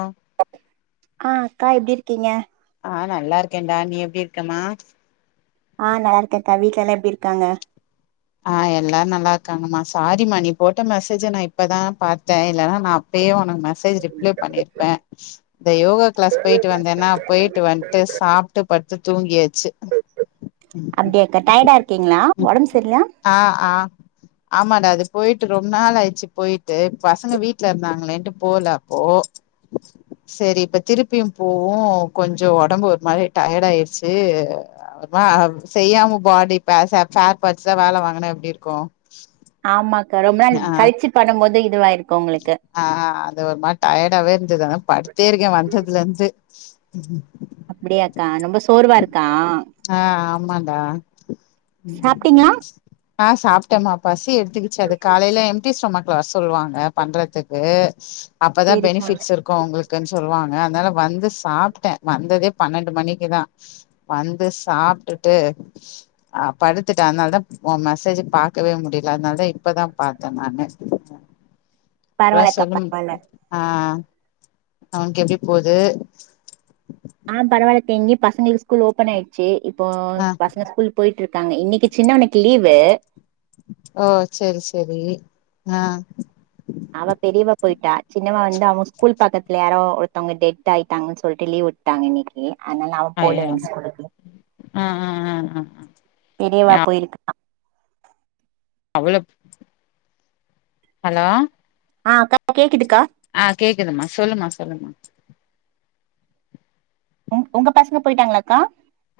ஆஹ ஆஹ் அக்கா எப்படி இருக்கீங்க ஆஹ் நல்லா இருக்கேன்டா நீ எப்படி இருக்கமா ஆஹ் நல்லா இருக்கேன்க்கா வீட்டுல எல்லாம் எப்படி இருக்காங்க ஆஹ் எல்லாரும் நல்லா இருக்காங்கம்மா சாரிம்மா நீ போட்ட மெசேஜை நான் இப்பதான் பாத்தேன் இல்லலைன்னா நான் அப்பயே உனக்கு மெசேஜ் ரிப்ளே பண்ணிருப்பேன் இந்த யோகா கிளாஸ் போயிட்டு வந்தேன்னா போயிட்டு வந்துட்டு சாப்பிட்டு படுத்து தூங்கியாச்சு அப்டியாக்கா டயர்டா இருக்கீங்களா ஒடம்பு சரியில்ல ஆஹ் ஆமாடா அது போயிட்டு ரொம்ப நாள் ஆயிடுச்சு போயிட்டு பசங்க வீட்டுல இருந்தாங்களேன்ட்டு போலப்போ செரி இப்ப திருப்பியும் போவும் கொஞ்சம் உடம்பு ஒரு மாதிரி டயர்ட் ஆயடுச்சு செய்யாம பாடி ச்சா வேல வாங்கின எப்படி இருக்கும் ஆமாக்கா ரொம்ப நாள் கழுச்சு பண்ணும்போது [unintelligible] ஆஹ் ஆஹ் அது ஒரு மாதிரி டயர்டாவே இருந்ததுான் படுடத்தே இருக்கேன் வந்ததுல இருந்து உம் அப்படியாக்கா ரொம்ப சோர்வா இருக் ஆஹ் ஆமாடா உம் சாப்ட்டீங்களா ஆஹ் சாப்பிட்டேம்மா பசி எடு த்குச்ச அது காலைய எம்டி ஸ்மக் வர சொல்லுவாங்க பண்றதுக்கு அப்பதான் சேரிக்கா பெனிஃபிட்ஸ் இருக்கும் உங்களுக்குன்னு சொல்லுவாங்க அதனால வந்து சாப்பிட்டேன் வந்ததே பன்னெண்டு மணிக்கு தான் வந் து சாப்பிட்டுட்டு அஹ் படுத்துட்டேன் அதனாலதான் மெசேஜ் பாக்கவே முடியல அதனாலதான் இப்பதான் பாத்தேன் நானு அப்புறம் பரவால்லக்கா சொல்லும் பரவால்ல ஆஹ் அவனுக்கு எப்படி போகுது ஆஹ பரவாயில்ல யிங்கே பசங்களுக்கு ஸ்கூல் ஓப்பன் ஆயிடுச்சு இப்ப ஆ பசங்க ஸ்கூல் போயிட்டு இருக்கு இருக்காங்க இன்னைக்கு சின்னவனுக்கு லீவு ஓ சரி சரி ஆஹ் அவ பெரியவா போயிட்டா சின்னவா வந்து அவங்க ஸ்கூல் பக்கத்துல யாரோ ஒருத்தங்க டெட் ஆயிட்டாங்கன்னு சொல்லிட்டு லீவ் விட்டாங்க இன்னைக்கு அதனால அவன் போல ஐயோ எ ஸ்கூலக்கு ஆ ஆ ஆ ஆ தெரியவா யா இவபோயிருக்கான் மல ஹலோ ஆஹ் கேக்குதுக்கா ஆஹ் கேக்குதமா சொல்லுமா சொல்லுமா உங உங்க பசங்க போயிட்டாங்களாக்கா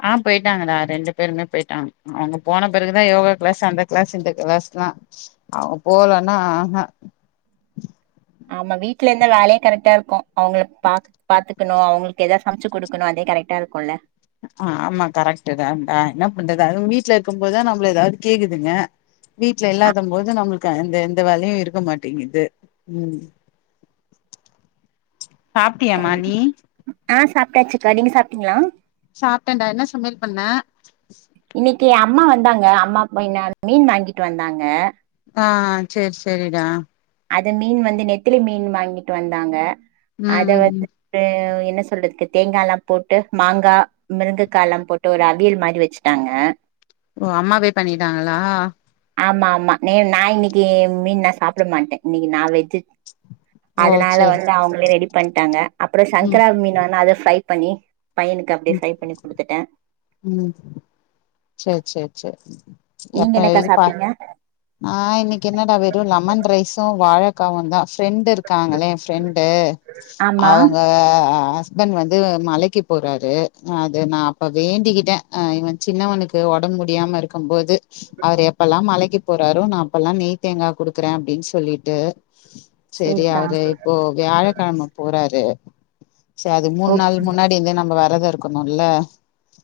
ஆஹ் போயிட்டாங்கடா ரெண்டு பேருமே போயிட்டாங்க அவங்க போன பிறகுதான் யோகா கிளாஸ் அந்த கிளாஸ் இந்த கிளாஸ்ல்லாம் அவங்க போலன்னா ஆஹ ஆமா வீட்டுல இருந்த வேலையையும் கரெக்டா இருக்கும் அவங்களை பா பாத்துக்கணும் அவங்களுக்கு ஏதாவது சமைச்சு கொடுக்கணும் அதே கரெக்டா இருக்கும்ல்ல ஆஹ் ஆமா கரெக்டு தான்டா என்ன பண்றது அதுவும் வீட்ல இருக்கும் போதுதான் நம்மள ஏதாவது கேக்குதுங்க வீடல இல்லாத போது நம்மளுக்கு அந்த எந்த வேலையும் இருக்க மாட்டேங்குது உஹம் சாப்பிட்டியமா நீ ஆஹ் சாப்பிட்டாச்சுக்கா நீங்க சாப்பிட்டீங்களா சாப்பிட்டேன்டா என்ன சமையல் பண்ண இன்னைக்கு அம்மா வந்தாங்க அம்மான மீன் வாங்கிட்டு வந்தாங்க ஆஹ் சரி சரிடா அது மீன் வந்து நெத்திலி மீன் வாங்கிட்டு வந்தாங்க ம் அத ம் வ ம் என்ன சொல்றதுக்கு தேங்காய் எல்லாம் போட்டு மாங்காய் முருங்கைக்காய் எல்லாம் போட்டு ஒரு அவியல் மாதிரி வச்சுட்டாங்க ஓ அம்மாவே பண்ணிட்டாங்களா ஆமா ஆமா ந நான் இன்னைக்கு மீன் நான் சாப்பிட மாட்டேன் இன்னைக்கு நான் வெஜ் ஓ அதனால சேரி வந்து அவங்களே ரெடி பண்ணிட்டாங்க அப்புறம் சங்கரா மீன் வந்து அது ஃப்ரை பண்ணி பையனுக்கு அப்டியே ஃப்ரை பண்ணி குடுத்துட்டே உம் சரி சரி சரி நீங்க என்னக்கா சாப்பிட்டீங்க நான் இன்னைக்கு என்னடா வெறும் லெமன் ரைஸம் வாழை அக்கா வந்தா ஃப்ரெண்டு இருக்காங்களே ஃப்ரெண்டு ஆமா அவங்க ஹஸ்பண்ட் வந்து மலைக்கு போறாரு அது நான் அப்ப வேண்டிக்கிட்டேன்ஹ் இவன் சின்னவனுக்கு உடம்பு முடியாம இருக்கும் போது அவர் எப்பல்லாம் மலைக்கு போறாரும் நான் அப்பெல்லாம் நெய் தேங்கா குடுக்குறேன் அப்படின்னு சொல்லிட்டு சரி சேரிக்கா அவரு இப்போ வியாழக்கிழமை போறாரு சரி அது மூணு ஓகே நாள் முன்னாடி வந்து நம்ம வர நழதான் இருக்கணும்ல்ல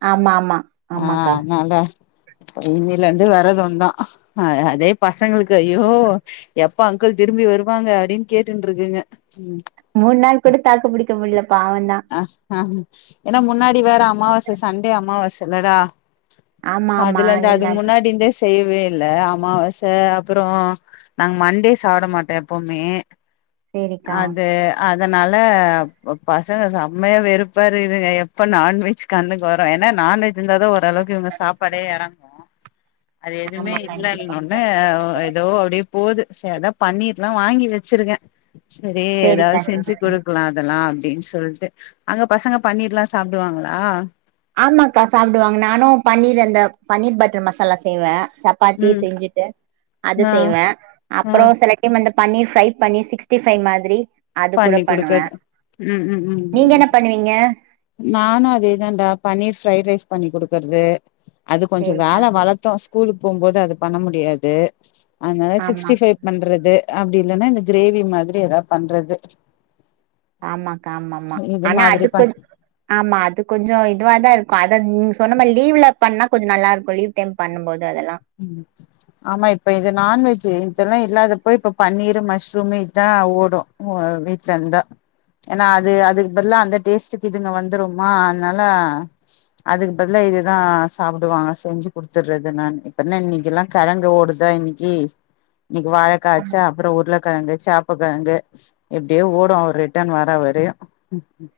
ஆமா ஆமா ஆமாக்கா இனில இருந்து வறது ஒன தான் அஹ அதே பசங்களுக்கு ஐயோ எப்ப அங்கிள் திரும்பி வருவாங்க அப்படின்னு கேட்டுட்டு இருக்குங்க ம் மூணு நாள் கூட தாக்கு பிடிக்க முடியலப்பா அவன் தான் அ ஆ ஏன்னா முன்னாடி வேற அமாவாசை சண்டே அமாவாசை இல்லடா ஆமா ஆமா அதுல இருந்து நீங்க அதுக்கு முன்னாடி இருந்தே செய் இல்ல அமாவாசை அப்புறம் நாங்க மண்டே சாப்பிட மாட்டோம் எப்பவுமே சேரிக்கா அது அ அதனால பசங்க செம்மையா வெறுப்பார் இதுங்க எப்ப நான்வெஜ் கண்ணு வரும் ஏன்னா நான்வெஜ் அந்தாதான்ஓரளவுக்கு இவங்க சாப்பாடே இறங்குவோம் அது எதுவுமே ஆமா இல்ல கண்டிப்பா அப்டிநொன்னே எதோ அப்டி போவுது சரிதா பன்னீர்லா வாங்கி வச்சிருக்கேன் சரி சேரிக்கா ஏதாவது செஞ்சு சேரிக்கா கொடுக்கலாம் அதெல்லாம் அப்டின்னு சொல்ட்டு அங்க பசங்க பண்ணீர்லா சாப்டுவாங்களா ஆமாக்கா சாப்டுவாங்க நானு பன்னீர் அந்த பன்னீர் பட்டர் மசாலா செய்வே சப்பாத்தி ம் செஞ்சுட்டு அது ஆ செய்வே ஆ அப்பறோ செல டைம் வந்து பன்னீர் ஃப்ரை பண்ணி சிக்ஸ்டி ஃபை மாதிரி அது கூட பண்ணி பண்ணுவே குடுக்கறது நீங்க என்ன பண்ணுவீங்க நானும் அதேதான்டா பன்னீர் ஃப்ரைட் ரைஸ் பண்ணி குடுக்குறது அது கொஞ்சோ சேரிக்கா வேல வளத்து ஸ் ஸ்கூலுக்கு போம்போது அத பண்ண முடியாது அதனால ஆமா சிக்ஸ்டி ஃபை பண்றது அப்டி இல்லன்னா இந்த கிரேவி மாரி எதா பண்றது ஆமாக்கா ஆமா ம்மா இது ஆனா மாதிரி அதுக்கு கொ பண் ஆமா அது கொஞ்சோ இதுவ தாருக்கு அத நீங்க சொன்ன மாரி லீவ்ல பண்ணா கொஞ்சோ நல்லாருக்கு லீவ் டைம் பண்ணும்போது அதெல்லா ம் ஆமா இப்ப இது நான்வெஜு இதேல்லா இல்லாதப இப்ப பன்னீரு மஷ்ரூமு இதா ஓடு வீட்டுலருந்தா ஏன்னா அது அதுக்கு பதில அந்த டேஸ்ட்டுக்கு இதுங்க வந்துரும்மா அதனால அதுக்கு பதில இதுதா சாப்டுவாங்க செஞ்சு குடுத்துடுறது நானு அப்றோ என்ன இன்னைக்கில்லாம் கழங்கு ஓடுதா இன்னைக்கி இன்னைக்கி வாழக்காச்சா அப்புறோ உருளைக்கழங்கு சாப்பகழங்கு எப்டியோ ஓடு ஒரு ரிட்டர்ன் வரா வர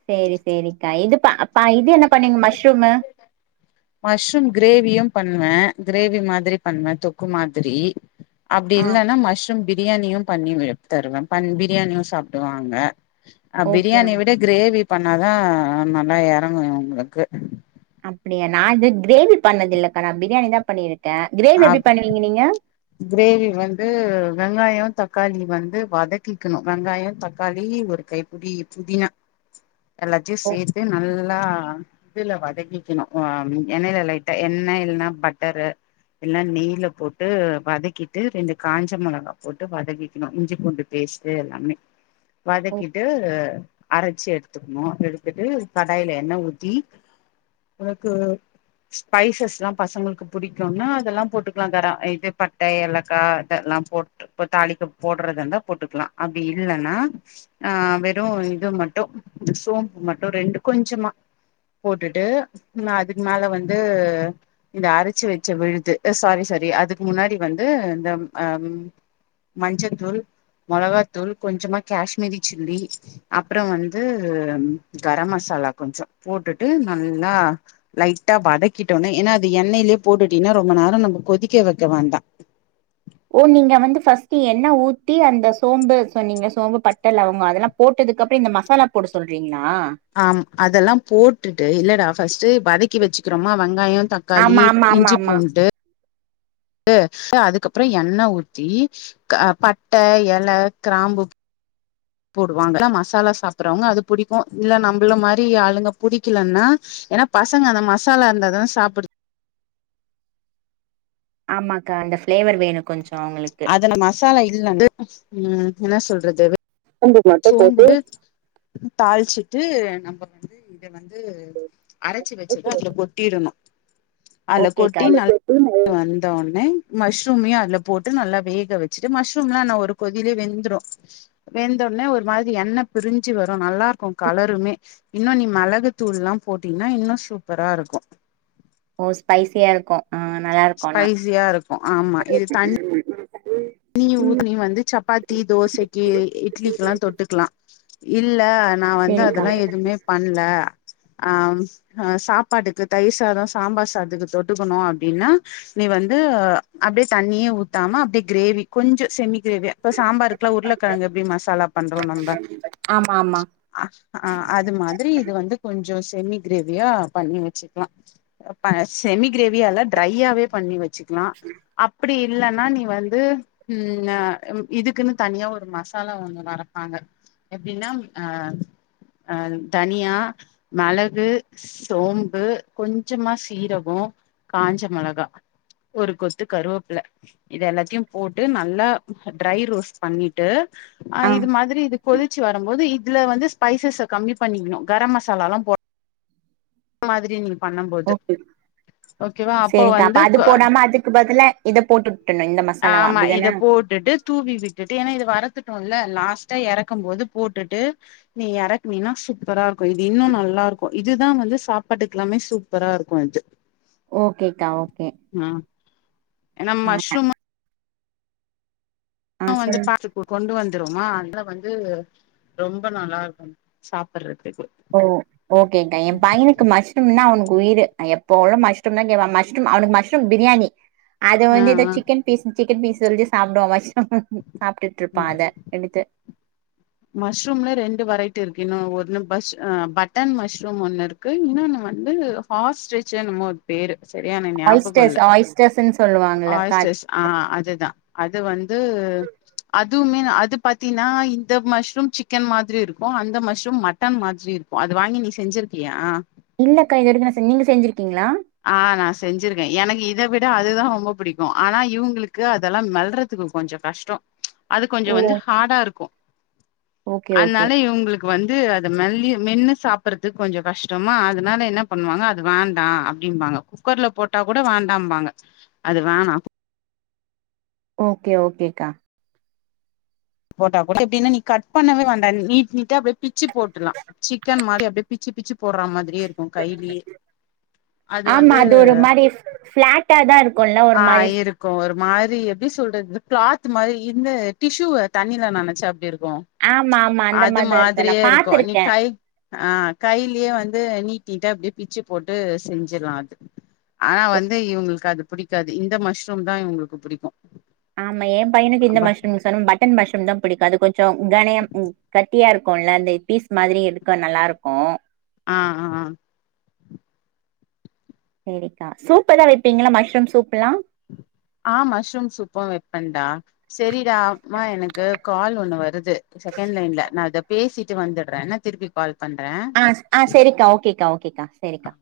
செரி செரிக்கா இதுப்ப ப இது என்ன பண்ணீங்க மஷ்ரூமு மஷ்ரூம் கிரேவியும் பண்ணுவே கிரேவி மாதிரி பண்ணுவே தொக்கு மாதிரி அப்டி ஆ இல்லன்னா மஷ்ரூம் பிர் பிரியாணியு பண்ணி வ தருவே பிரியாணியு சாப்டுவாங்க அ ஓகே பிரியாணிய விட கிரேவி பண்ணாதா அ நல்லா எ [unintelligible] உங்களுக்கு அப்பிடியா நா இது கிரேவி பண்ணது இல்லக்கா நா பிரியாணி தா பண்ணியிரு க்கே கிரேவி எப்டி அப் பண்ணுவீங்க நீங்க கிரேவி வந்து வெங்காயோ தக்காளி வந்து வதக்கிக்கணு வெங்காய தக்காளி ஒரு கை புடி புதினா எல்லாத்தையு சேத்து நல்லா இதுல வதக்கிக்கணு அ எண்ணெய்ல லைட்டா எண்ணெய் இல்லனா பட்டரு இல்ல நெய்ல போட்டு வதக்கிட்டு ரெண்டு காஞ்ச மொளகா போட்டு வதக்கிக்கணு இஞ்சி பூண்டு பேஸ்ட்டு எல்லாமே ஓ வதக்கிட்டு அரைச்சு எடுத் த்துக்கணு எடுத்துட்டு கடாயில எண்ணெ ஊத்தி உனக்கு ஸ்பைசஸ்லா பசங்களுக்கு பிடிக்கும்னா அதெல்லா போட்டுக்கலாம் கரா இது பட் பட்ட ஏலக்கா இதெல்லா போட்டு தாளிக்க போடுறதந்தா போட்டுக்கலா அப்டி இல்லன்னா அ வெறும் இது மட்டு சோம்பு மட்டு ரெண்டு கொஞ்சமா போட்டுட்டு அதுக்கு மேல வந்து இந்த அரச்சு வச்ச விழுது சாரி சாரி அதுக்கு முன்னாடி வந்து இந்த ம் மஞ்சத்தூள் மொளகாத்தூள் கொஞ்சமா காஷ்மீரி சில்லி அப்றோ வந்து கரம் மசாலா கொஞ்ச போட்டுட்டு நல்லா லைட்டா வதக்கிட்டோனே ஏன்னா அது எண்ணெய்லே போட்டுட்டீன்னா ரொம்ப நேரோ நம்ம கொதிக்க வைக்க வேண்டா ஓ நீங்க வந்து ஃபர்ஸ்ட் என்ன ஊத்தி அந்த சோம்பு சொன்னீங்க சோம்பு பட்டை லவங்க அதெல்லா போட்டதுக்குப்புறம் இந்த மசாலா போட சொல்றீங்களா ஆம் அதெல்லா போட்டுட்டு இல்லடா ஃபர்ஸ்ட் வதக்கி வச்சுக்கிறோமா வெங்காயம் தக்காளி ஆமா ஆமா ஆமா இஞ்சி ஆமா பூண்டு விழுது அதுக்கு அப்புறம் எண்ணெய் ஊத்தி பட்டை இலை கிராம்பு போடுவாங்க மசாலா சாப்புடுறவங்க அது புடிக்கும் இல்ல நம்மள மாரி ஆளுங்க புடிக்கலன்னா ஏன்னா பசங்க அந்த மசாலா இருந்தா தான் சாப்புடு ஆமாக்கா அந்த ஃப்ளேவர் வேணும் கொஞ்சோ அவங்களுக்கு அதுல மசாலா இல்ல ந்து உம் என்ன சொல்றது சோம்பு மட்டு போட்டு சோம்பு தாளிச்சி தூ நம்ப இத வந்து அரைச்சு வச்சுத அதுல கொட்டிடணும் ஓகே கா மஷ்ரூமையும் அதுல போட்டு நல்லா வேக வச்சுட்டு மஷ்ரூம்லா ந ஒரு கொதிலயே வெந்துரும் வெந் ந்த உடனே ஒரு மாதிரி எண்ணெய் பிரிஞ்சு வரும் நல்லா இருக்கும் கலருமே இன்னும் நீ மிளகு தூள்லா போட்டீன்னா இன்னும் சூப்பரா இருக்கும் ஒ ஸ்பைசியா இருக்கும் ஸ்பைசியா இருக்கும் ஆமா இது தண்ணி நீ ஊத்து நீ வந்து சப்பாத்தி தோசைக்கு இட்லிக்கு எல்லா தொட்டுக்கலா இல் இல்ல நான் வந்து சேரிக்கா அதெல்லா எதுமே பண்ணல ஆஹ் அஹ் சாப்பாட்டுக்கு தயிர் சாதம் சாம்பார் சாதத்துக்கு தொட்டுக்கணும் அப்படின்னா நீ வந்து அப்படியே தண்ணியே ஊத்தாம அப்படியே கிரேவி கொஞ்ச செமி கிரேவியா இப்ப சாம்பாருக்கெல்லா உருளைக்கிழங்கு எப்படி மசாலா பண்றோம் நம்ம ஆமா ஆமா ச்சு அஹ் ஆஹ் அது மாதிரி இது வந்து கொஞ்சோ செமி கிரேவியா பண்ணி வச்சுக்கலாம் செமி கிரேவியல்ல ட்ரையாவே பண்ணி வச் ச்சுக்கலாம் அப்படி இல்லநா நீ வந் து ம் ந இதுக்குன்னு தனியா ஒரு மசாலா ஒன்னு வரப்பாங்க எப்படின்னா ஆ ஆ தனியா மிளகு சோம்பு கொஞ்சமா சீரகம் காஞ்ச மிளகா ஒரு கொத்து கருவேப்பில இது எல்லாத்தையும் போட்டு நல்லா ட்ரை ரோஸ்ட் பண்ணிட்டு ஆ இது மாதிரி இது கொதிச்சு வரும் போது இ இதுல வந்து ஸ்பைசஸை கம்மி பண்ணிக்கணும் கரம் மசாலாலாம் போ மாதிரி நீ பண்ணும்போது ஓகே ஓகேவா அப்ப சேரிக்கா வந்து அது க போடாம அதுக்கு பதிலா இத போட்டு விட்டணு இந்த மசாலாவ ஆமா இத அப்டிதான போட்டுட்டு தூவி விட்டுட்டு ஏன்னா வரத்துட்டு டோம் ல லாஸ்டா இறக்கும் போது போட்டுட்டு நீ இறக்குனீனா சூப்பரா இருக் கோம் இது இன்னோ நல்லா இருக்கும் க் இதுதான் வந்து ஸ் சாப்பாட்டுக்கெலாமே சூப்பரா இருக்கும் இது ஓகேக்கா ஓகே ம் ஏன்னா ஆ மஷ்ரூம் ஆ ஆன் வந்து சொல்லுங் பாத்துக்கோ கொண்டு வந்து ந்துருமா அதுல வந்து ரொம்ப நல்லா இருக்கும் சாப்புடுற ஓ ஓகேக்கா என் பையனுக்கு மஷ்ரூம்னா அவனுக் உயிரு எப்பவுமே மஷ்ரூம் தான் கேப்பான் மஷ்ரூம் அவனுக்கு மஷ்ரூம் பிரியாணி அது ஆ வந்து எதோ ஆ சிக்கன் பீஸ் சிக்கன் பீஸு வந்து சாப்டுவான் மஷ் சாப்பிட்டுட்டு இருப்பான் அத எடுத்து மஷ்ரூம்ல ரெண்டு வெரைட்டி இருக்கு இன்னு ஒன்னு பஷ் ஆ பட்டன் மஷ்ரூம் ஒண்ணு இருக்கு இன்னொண்ணு வந்து ஹாஸ் ஸ்டெர்ச் என்னமோ ஒரு பேரு ஆயஸ்டர்ஸா ஆயஸ்டஸ்னு ஆ ஆயிஸ்ட்டர்ஸ் ஆ அதேதான் அது வந்து அதுவுமே அது பாத்தீன்னா இந்த மஷ்ரூம் சிக்கன் மாதிரி இருக்கும் அந்த மஷ்ரூம் மட்டன் மாதிரி இருக்கும் அது வாங்கி நீ செஞ்சிருக்கியா இல்லக்கா இது வரைக்கும் நான் செஞ்சதில்ல நீங்க செஞ்சிருக்கீங்களா ஆ நான் செஞ்சிருக்கேன் எனக்கு இதை விட அதுதான் ரொம்ப பிடிக்கும் ஆனா இவுங்களுக்கு அதெல்லாம் மெல்றதுக்கு கொஞ்சம் கஷ்டம் அது ஓ கொஞ்சம் வந்து ஹார்டா இருக்கும் ஓகே ஓகே அதனால இவுங்களுக்கு வந்து அத மெல்லி மென்னு சாப்பிடறதுக்கு கொஞ்சம் கஷ்டமா அதனால என்ன பண்ணுவாங்க அது வேண்டாம் அப்டிம்பாங்க குக்கர்ல போட்டா கூட வேண்டாம்பாங்க அது வேணாம் ஓகே ஓகேக்கா போட்டா கூடஎப்டின்னா நீ கட் பண்ணவே வேண்டாம் நீட் நீட்டா வெட் பிச்சு போட்டுலாம் சிக்கன் மாரி அப்படியே பிச்சு பிச்சு போட்ற மாதிரியே இருக்கு கைலியே ஆமா அது ஒரு மாரி ஃபிளாட்டா தா இருக்கு ல ஒரு ஆ மாரி இருக்கு ஒரு மாரி எப்டி சொல்றது கிளாத் மாரி இந்த டிஸ்யூவ தண்ணில நனச்சா எப்டி இருக் கு ஆமா ஆமா அந்த அது மாரிதா நா மாதிரியே இருக்கு நீ பாத்திருக்கே கை ஆஹ் கைலியே வந்து நீக் நீட்டா அப்டியே பிச்சு போட்டு செஞ்சர்லாம் அது ஆனா வந்து இவுங்களுக்கு அது புடிக்காது இந்த மஷ்ரூம் தான் இவுங்களுக்கு பிடிக்கும் ஆமா என் பையனுக்கு இந்த மஷ்ரூம்னு சொன்னே பட்டன் மஷ் தான் பிடிக்கும் அது கொஞ்சம் கனயம் கட்டியா இருக்கும்ல்ல அந்த பீஸ் மாதிரி எடுக்க நல்லாருக்கும் ஆஹ்ன் ஆஹான் சேரிக்கா சூப்பெதாது வைப்பீங்களா மஷ்ரூம் சூப்லாம் ஆஹ்ன் மஷ்ரூம் சூப்பும் வைப்பேன்டா சேரிடா மா எனக்கு கால் ஒண்ணு வருது செகண்ட் லைன்ல நான் அத பேசிட்டு வந்துடுறேன் என்னா திருப்பி கால் பண்றே ஆஹ் ஆஹ் சேரிக்கா ஓகேக்கா ஓகேக்கா சேரிக்கா